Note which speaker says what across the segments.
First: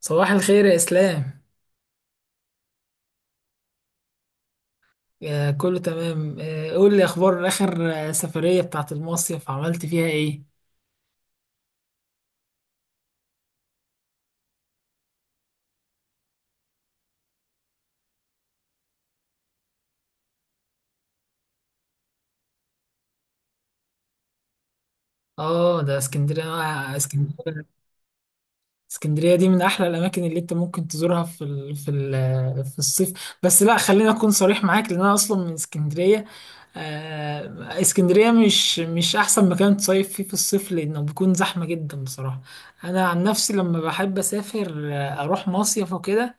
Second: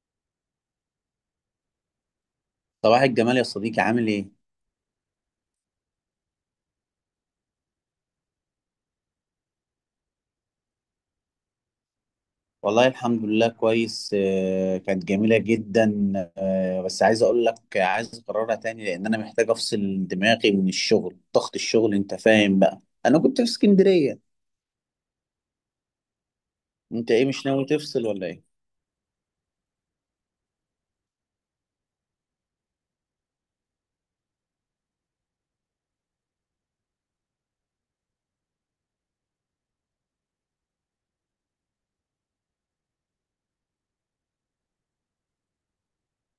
Speaker 1: صباح الخير يا إسلام.
Speaker 2: صباح الجمال يا صديقي، عامل ايه؟
Speaker 1: كله تمام. قول لي أخبار آخر سفرية بتاعت المصيف عملت فيها إيه؟
Speaker 2: والله الحمد لله كويس. كانت جميلة جدا. بس عايز اقول لك، عايز اكررها تاني لان انا محتاج افصل دماغي من الشغل، ضغط الشغل، انت فاهم بقى. انا كنت في اسكندرية.
Speaker 1: آه، ده اسكندرية.
Speaker 2: انت ايه، مش ناوي تفصل ولا ايه؟
Speaker 1: اسكندرية دي من أحلى الأماكن اللي أنت ممكن تزورها في ال... في ال... آه، في الصيف. بس لا، خليني أكون صريح معاك، لأن أنا أصلا من اسكندرية. اسكندرية مش أحسن مكان تصيف فيه في الصيف، لأنه بيكون زحمة جدا بصراحة. أنا عن نفسي لما بحب أسافر أروح مصيف وكده.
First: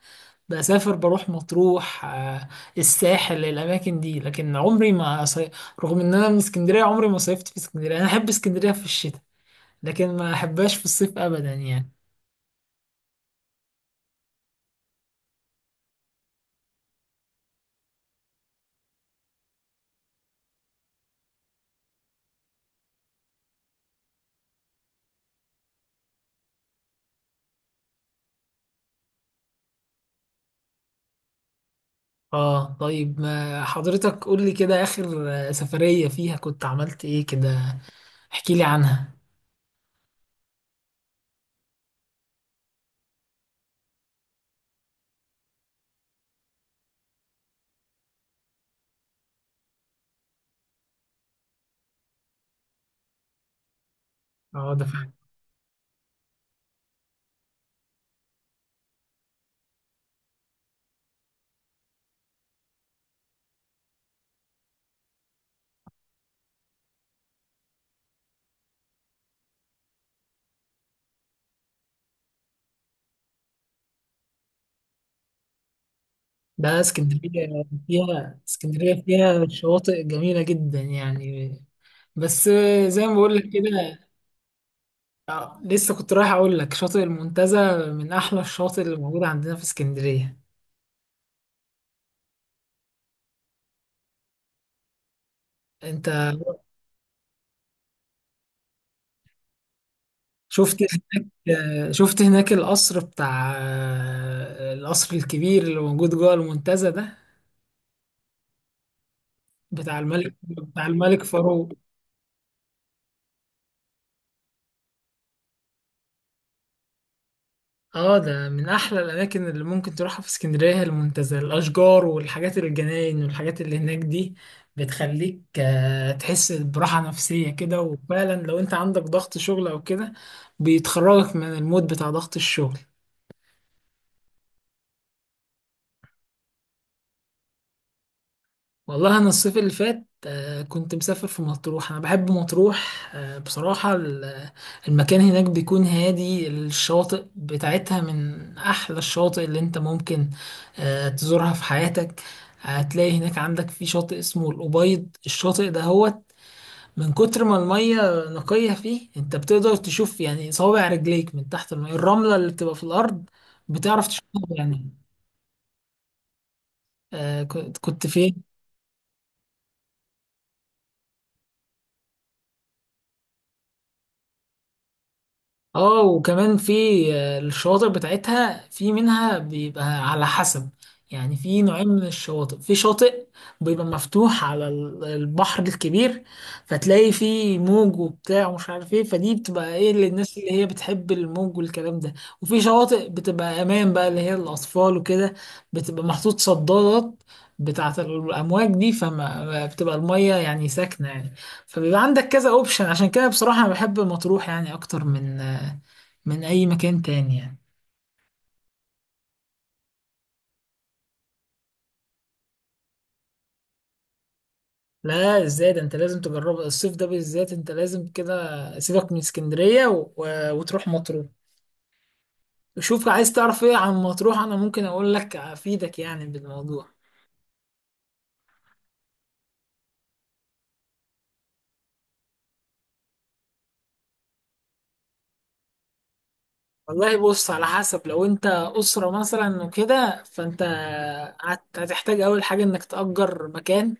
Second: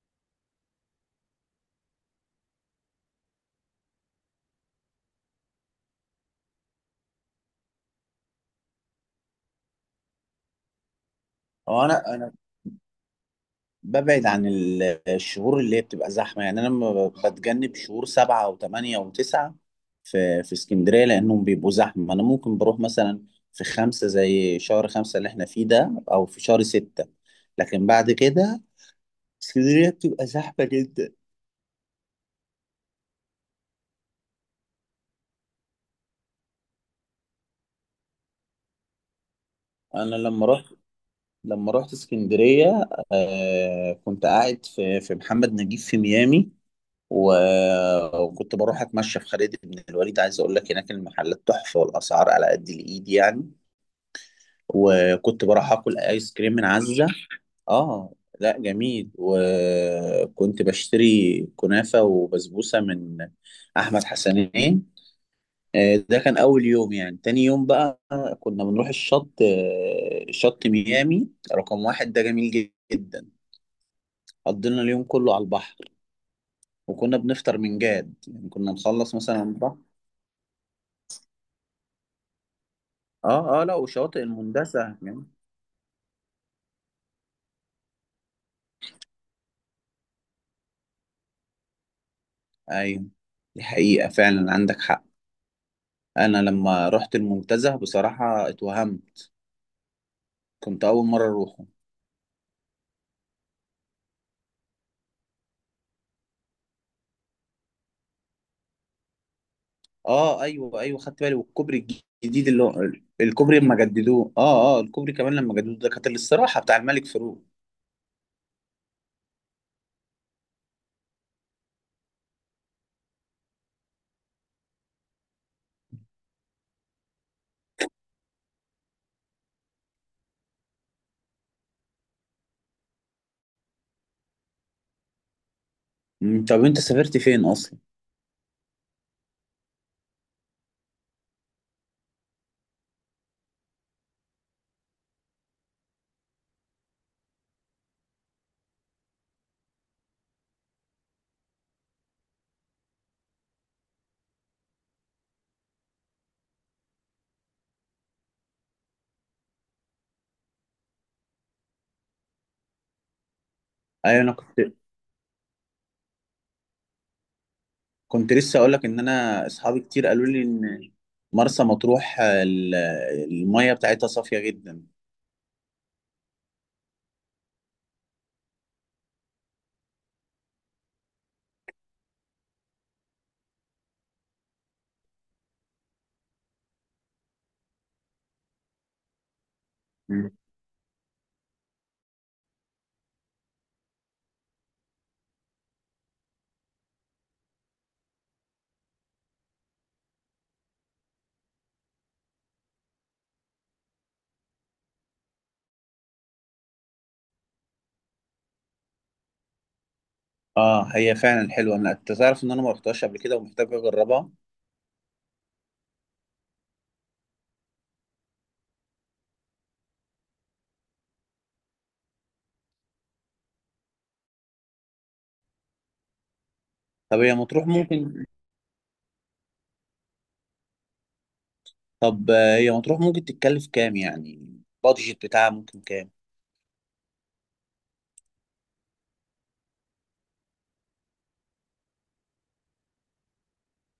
Speaker 1: بروح مطروح، الساحل، الاماكن دي، لكن عمري ما صي... رغم ان انا من اسكندريه، عمري ما صيفت في اسكندريه. انا احب اسكندريه في الشتاء، لكن ما احبهاش في الصيف ابدا
Speaker 2: هو
Speaker 1: يعني.
Speaker 2: انا ببعد عن الشهور اللي هي بتبقى زحمة يعني. أنا لما بتجنب شهور سبعة وثمانية وتسعة في اسكندرية لأنهم بيبقوا زحمة. أنا ممكن بروح مثلا في خمسة، زي شهر خمسة اللي احنا فيه ده، أو في شهر ستة، لكن بعد كده اسكندرية بتبقى زحمة جدا.
Speaker 1: اه، طيب، ما حضرتك قول لي كده، اخر سفريه فيها كنت عملت ايه كده. احكي لي عنها.
Speaker 2: أنا لما رحت، لما رحت اسكندرية، آه كنت قاعد في محمد نجيب في ميامي، وكنت بروح أتمشى في خالد بن الوليد. عايز أقول لك، هناك المحلات تحفة والأسعار على قد الإيد يعني.
Speaker 1: اه، ده فعلا.
Speaker 2: وكنت بروح اكل ايس كريم من عزة. اه، لا جميل. وكنت بشتري كنافة وبسبوسة من احمد حسنين. ده كان اول يوم. يعني تاني يوم بقى كنا بنروح الشط، شط ميامي رقم واحد، ده جميل جدا. قضينا اليوم كله على البحر.
Speaker 1: ده
Speaker 2: وكنا بنفطر من جاد، يعني كنا
Speaker 1: اسكندريه
Speaker 2: نخلص مثلا
Speaker 1: فيها
Speaker 2: على البحر.
Speaker 1: شواطئ جميله جدا يعني. بس زي ما بقول لك
Speaker 2: اه اه، لا
Speaker 1: كده.
Speaker 2: وشواطئ المندسة يعني.
Speaker 1: لسه كنت رايح اقول لك، شاطئ المنتزه من احلى الشواطئ اللي موجوده عندنا في اسكندريه.
Speaker 2: ايوه، دي حقيقة، فعلا عندك حق.
Speaker 1: انت
Speaker 2: انا لما رحت المنتزه بصراحه اتوهمت،
Speaker 1: شفت
Speaker 2: كنت اول مره اروحه.
Speaker 1: شفت هناك القصر بتاع القصر الكبير اللي موجود جوه المنتزه ده،
Speaker 2: اه ايوه
Speaker 1: بتاع
Speaker 2: ايوه، خدت
Speaker 1: الملك
Speaker 2: بالي.
Speaker 1: فاروق.
Speaker 2: والكوبري الجديد اللي هو الكوبري لما جددوه، اه اه، الكوبري كمان لما جددوه ده كانت الاستراحه بتاع الملك فاروق.
Speaker 1: اه، ده من احلى الاماكن اللي ممكن تروحها في اسكندريه، هي المنتزه. الاشجار والحاجات، الجناين والحاجات اللي هناك دي بتخليك تحس براحه نفسيه كده، وفعلا لو انت عندك ضغط شغل او كده بيتخرجك من المود بتاع ضغط الشغل.
Speaker 2: طب انت سافرت فين اصلا؟
Speaker 1: والله انا الصيف اللي فات كنت مسافر في مطروح. انا بحب مطروح بصراحة. المكان هناك بيكون هادي، الشواطئ بتاعتها من احلى الشواطئ اللي انت ممكن تزورها في حياتك. هتلاقي هناك عندك في شاطئ اسمه الأبيض. الشاطئ ده هو من كتر ما المية نقية فيه انت بتقدر تشوف، يعني صوابع رجليك من تحت المية، الرملة اللي بتبقى في الأرض بتعرف
Speaker 2: ايوه. انا
Speaker 1: تشوفها
Speaker 2: كنت
Speaker 1: يعني. كنت
Speaker 2: كنت
Speaker 1: فين؟
Speaker 2: لسه اقول لك ان انا، اصحابي كتير قالوا لي ان مرسى مطروح، الميه بتاعتها صافيه جدا.
Speaker 1: اه، وكمان في الشواطئ بتاعتها، في منها بيبقى على حسب، يعني في نوعين من الشواطئ. في شاطئ بيبقى مفتوح على البحر الكبير، فتلاقي فيه موج وبتاع ومش عارف ايه، فدي بتبقى ايه
Speaker 2: أمم.
Speaker 1: للناس اللي هي بتحب الموج والكلام ده. وفي شواطئ بتبقى امان بقى، اللي هي الاطفال وكده، بتبقى محطوط صدادات بتاعة الأمواج دي، فما بتبقى المية يعني ساكنة يعني. فبيبقى عندك كذا اوبشن. عشان كده بصراحة أنا بحب مطروح، يعني أكتر من اي مكان تاني يعني.
Speaker 2: اه هي فعلا حلوه. انا، انت تعرف ان انا ما رحتهاش قبل كده ومحتاج اجربها.
Speaker 1: لا، ازاي ده؟ انت لازم تجربه الصيف ده بالذات. انت لازم كده سيبك من اسكندرية وتروح مطروح. وشوف، عايز تعرف ايه عن مطروح، انا ممكن اقول لك افيدك يعني بالموضوع.
Speaker 2: طب هي مطروح ممكن طب هي مطروح ممكن تتكلف كام؟ يعني البادجت بتاعها ممكن كام؟
Speaker 1: والله بص، على حسب. لو انت اسرة مثلا وكده، فانت هتحتاج اول حاجة انك تأجر مكان،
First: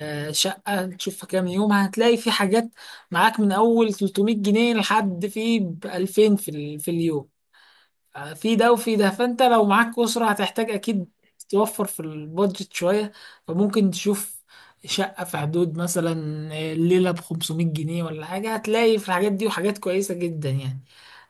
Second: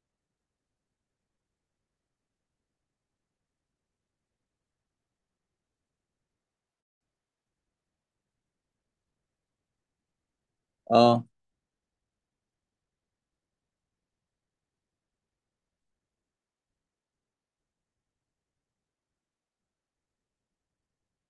Speaker 1: شقة تشوفها كام يوم. هتلاقي في حاجات معاك من اول 300 جنيه لحد في 2000 في في اليوم. في ده وفي ده، فانت لو معاك اسره هتحتاج اكيد
Speaker 2: اه،
Speaker 1: توفر في البادجت شويه. فممكن تشوف شقه في حدود مثلا الليله ب 500 جنيه ولا حاجه، هتلاقي في الحاجات دي وحاجات كويسه جدا يعني.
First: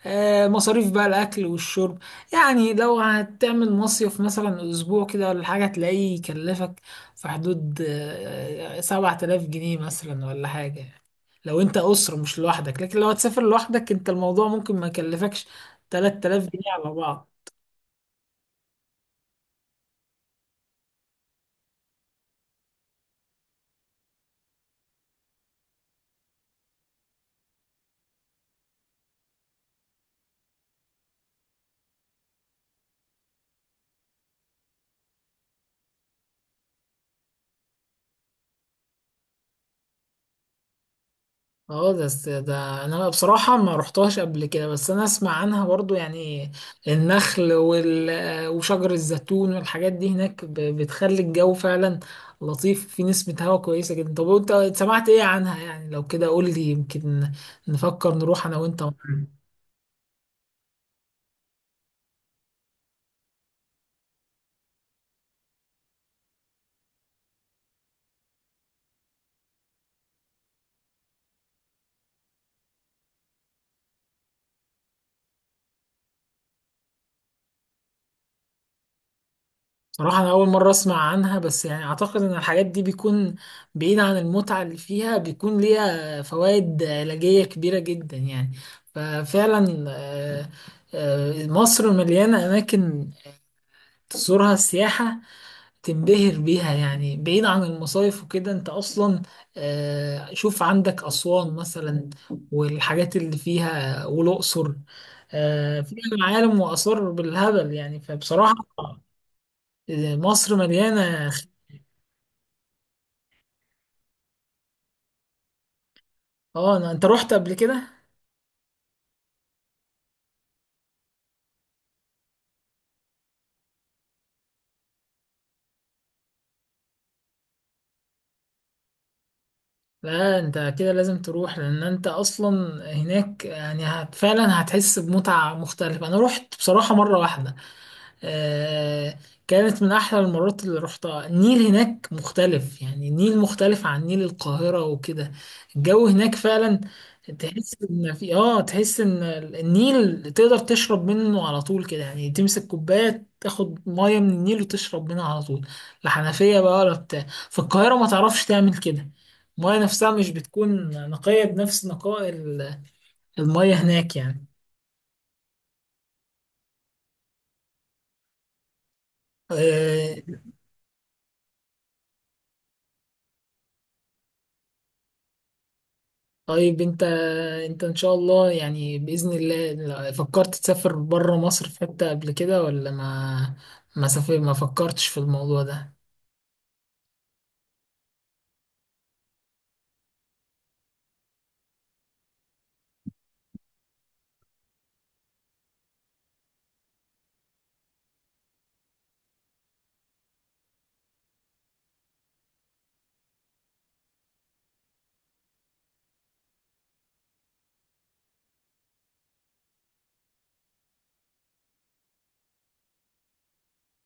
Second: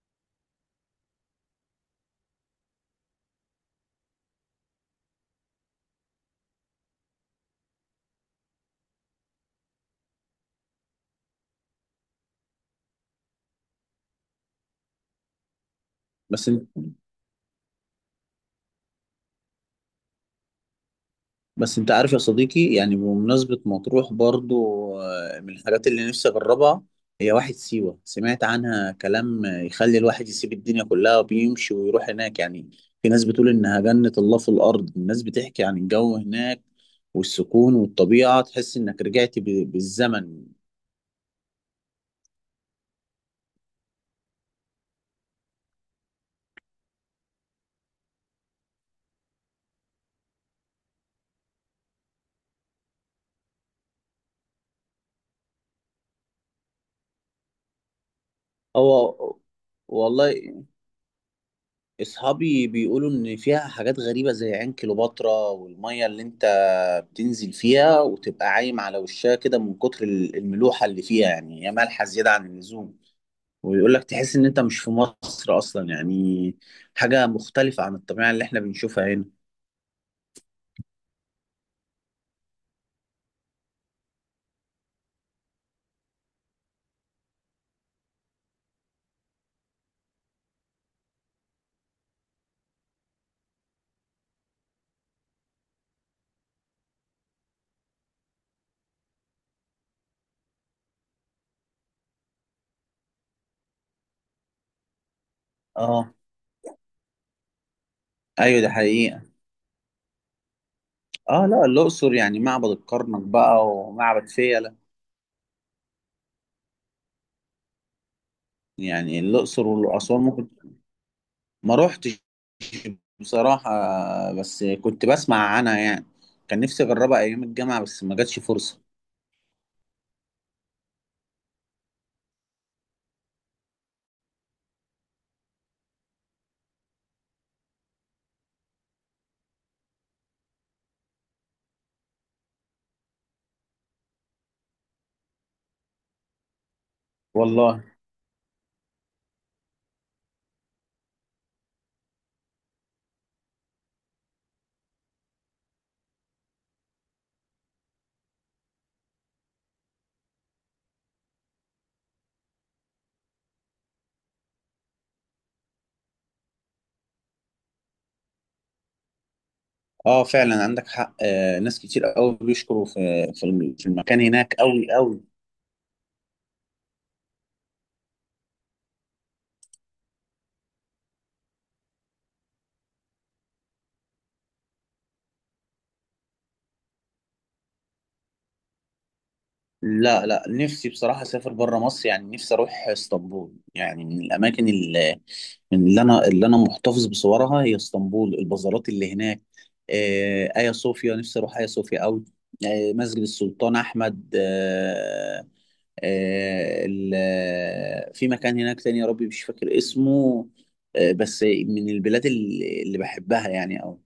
Speaker 1: مصاريف بقى الاكل والشرب، يعني لو هتعمل مصيف مثلا اسبوع كده ولا حاجه، هتلاقيه يكلفك في حدود 7000 جنيه مثلا ولا حاجه، لو انت اسره مش لوحدك. لكن لو هتسافر لوحدك انت، الموضوع ممكن ما يكلفكش 3000
Speaker 2: بس انت
Speaker 1: جنيه على بعض.
Speaker 2: بس انت عارف يا صديقي، يعني بمناسبة مطروح برضو، من الحاجات اللي نفسي اجربها هي واحد سيوة. سمعت عنها كلام يخلي الواحد يسيب الدنيا كلها وبيمشي ويروح هناك يعني. في ناس بتقول انها جنة الله في الارض. الناس بتحكي عن الجو هناك والسكون والطبيعة، تحس انك رجعت بالزمن.
Speaker 1: اه، ده انا بصراحة ما رحتهاش قبل كده، بس انا اسمع عنها برضو يعني. النخل وشجر الزيتون والحاجات دي هناك بتخلي الجو فعلا لطيف، في نسمة هواء كويسة جدا. طب وانت سمعت ايه عنها يعني؟ لو كده قول لي، يمكن نفكر نروح انا وانت.
Speaker 2: هو والله اصحابي بيقولوا ان فيها حاجات غريبة زي عين كليوباترا، والمية اللي انت بتنزل فيها وتبقى عايم على وشها كده من كتر الملوحة اللي فيها. يعني هي مالحة زيادة عن اللزوم، ويقول لك تحس ان انت مش في مصر اصلا يعني، حاجة مختلفة عن الطبيعة اللي احنا بنشوفها هنا.
Speaker 1: صراحة أنا أول مرة أسمع عنها، بس يعني أعتقد إن الحاجات دي بيكون بعيد عن المتعة اللي فيها، بيكون ليها فوائد علاجية كبيرة جدا يعني. ففعلا مصر مليانة أماكن تزورها سياحة تنبهر بيها، يعني بعيد عن المصايف وكده. أنت أصلا شوف عندك أسوان مثلا والحاجات اللي فيها، والأقصر فيها
Speaker 2: اه
Speaker 1: معالم وآثار بالهبل يعني. فبصراحة
Speaker 2: ايوه، ده حقيقة.
Speaker 1: مصر مليانة.
Speaker 2: اه لا، الاقصر يعني معبد الكرنك بقى ومعبد فيلة.
Speaker 1: اه، انت رحت قبل كده؟
Speaker 2: يعني الاقصر واسوان ممكن، ما روحتش بصراحة، بس كنت بسمع عنها يعني. كان نفسي أجربها أيام الجامعة بس ما جاتش فرصة.
Speaker 1: لا، انت كده لازم تروح، لان انت اصلا هناك يعني هت فعلا هتحس بمتعة مختلفة. انا رحت بصراحة مرة واحدة، آه كانت من احلى المرات اللي رحتها. النيل هناك مختلف، يعني النيل مختلف عن نيل القاهرة وكده. الجو هناك فعلا
Speaker 2: والله
Speaker 1: تحس ان النيل تقدر تشرب منه على طول كده، يعني تمسك كوباية تاخد مية من النيل وتشرب منها على طول. لا حنفية بقى ولا بتاع في القاهرة، ما تعرفش تعمل كده. المية نفسها مش بتكون نقية بنفس نقاء المية هناك يعني.
Speaker 2: اه
Speaker 1: آه،
Speaker 2: فعلا عندك حق. آه ناس كتير قوي بيشكروا في في المكان هناك، قوي قوي.
Speaker 1: طيب انت ان شاء الله يعني، بإذن الله فكرت تسافر بره مصر في حتة قبل كده؟ ولا ما فكرتش في الموضوع ده؟
Speaker 2: لا لا، نفسي بصراحة أسافر بره مصر. يعني نفسي أروح اسطنبول. يعني من الأماكن اللي، من اللي أنا اللي أنا محتفظ بصورها هي اسطنبول، البازارات اللي هناك، آه آيا صوفيا، نفسي أروح آيا صوفيا قوي، آه مسجد السلطان أحمد، آه في مكان هناك تاني يا ربي مش فاكر اسمه. بس من البلاد اللي بحبها يعني أوي.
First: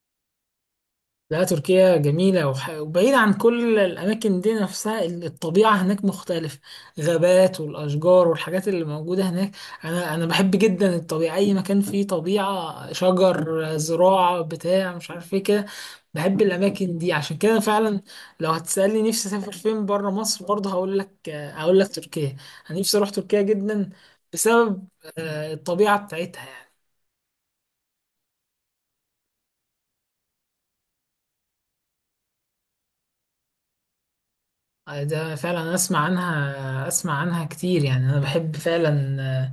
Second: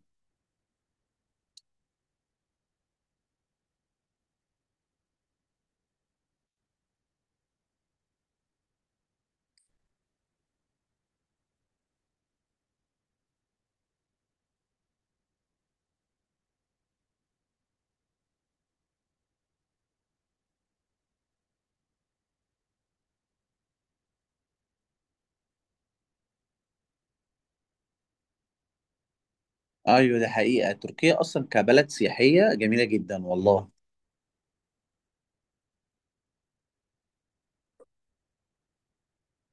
Speaker 1: لا، تركيا جميلة وبعيدة عن كل الأماكن دي نفسها. الطبيعة هناك مختلفة، غابات والأشجار والحاجات اللي موجودة هناك. أنا بحب جدا الطبيعة، أي مكان فيه طبيعة، شجر، زراعة، بتاع مش عارف إيه كده، بحب الأماكن دي. عشان كده فعلا لو هتسألني نفسي أسافر فين بره مصر برضه، هقول لك تركيا. أنا نفسي أروح تركيا جدا، بسبب الطبيعة بتاعتها يعني.
Speaker 2: أيوة ده حقيقة، تركيا أصلا كبلد سياحية جميلة جدا والله.
Speaker 1: ده فعلا، أنا اسمع عنها كتير يعني. انا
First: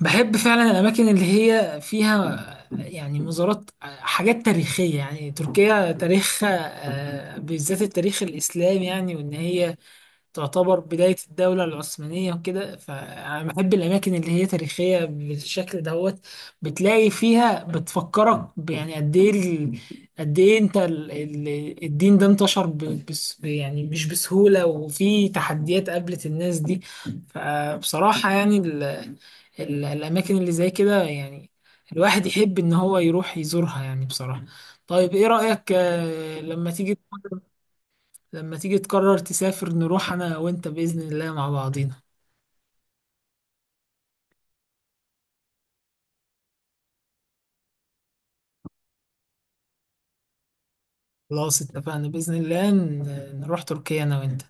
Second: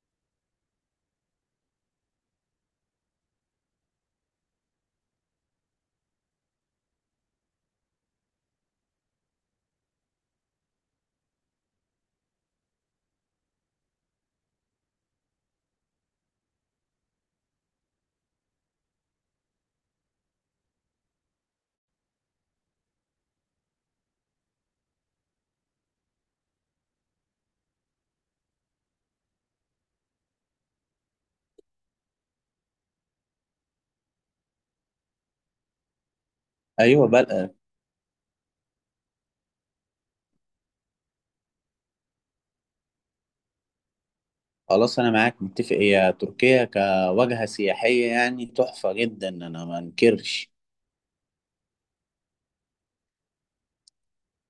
Speaker 1: بحب فعلا الاماكن اللي هي فيها، يعني مزارات، حاجات تاريخية، يعني تركيا تاريخها بالذات التاريخ الاسلامي يعني، وان هي تعتبر بداية الدولة العثمانية وكده. فأنا بحب الأماكن اللي هي تاريخية بالشكل دوت، بتلاقي فيها بتفكرك يعني قد إيه قد إيه أنت الدين ده انتشر بس يعني مش بسهولة، وفي تحديات قابلت الناس دي. فبصراحة يعني ال ال الأماكن اللي زي كده، يعني الواحد يحب إن هو يروح يزورها يعني بصراحة. طيب إيه رأيك
Speaker 2: أيوة بلد،
Speaker 1: لما تيجي تقرر تسافر، نروح انا وانت باذن الله مع بعضينا.
Speaker 2: خلاص أنا معاك متفق، هي تركيا كواجهة سياحية يعني تحفة جدا، أنا ما أنكرش.
Speaker 1: خلاص اتفقنا باذن الله، نروح تركيا انا وانت.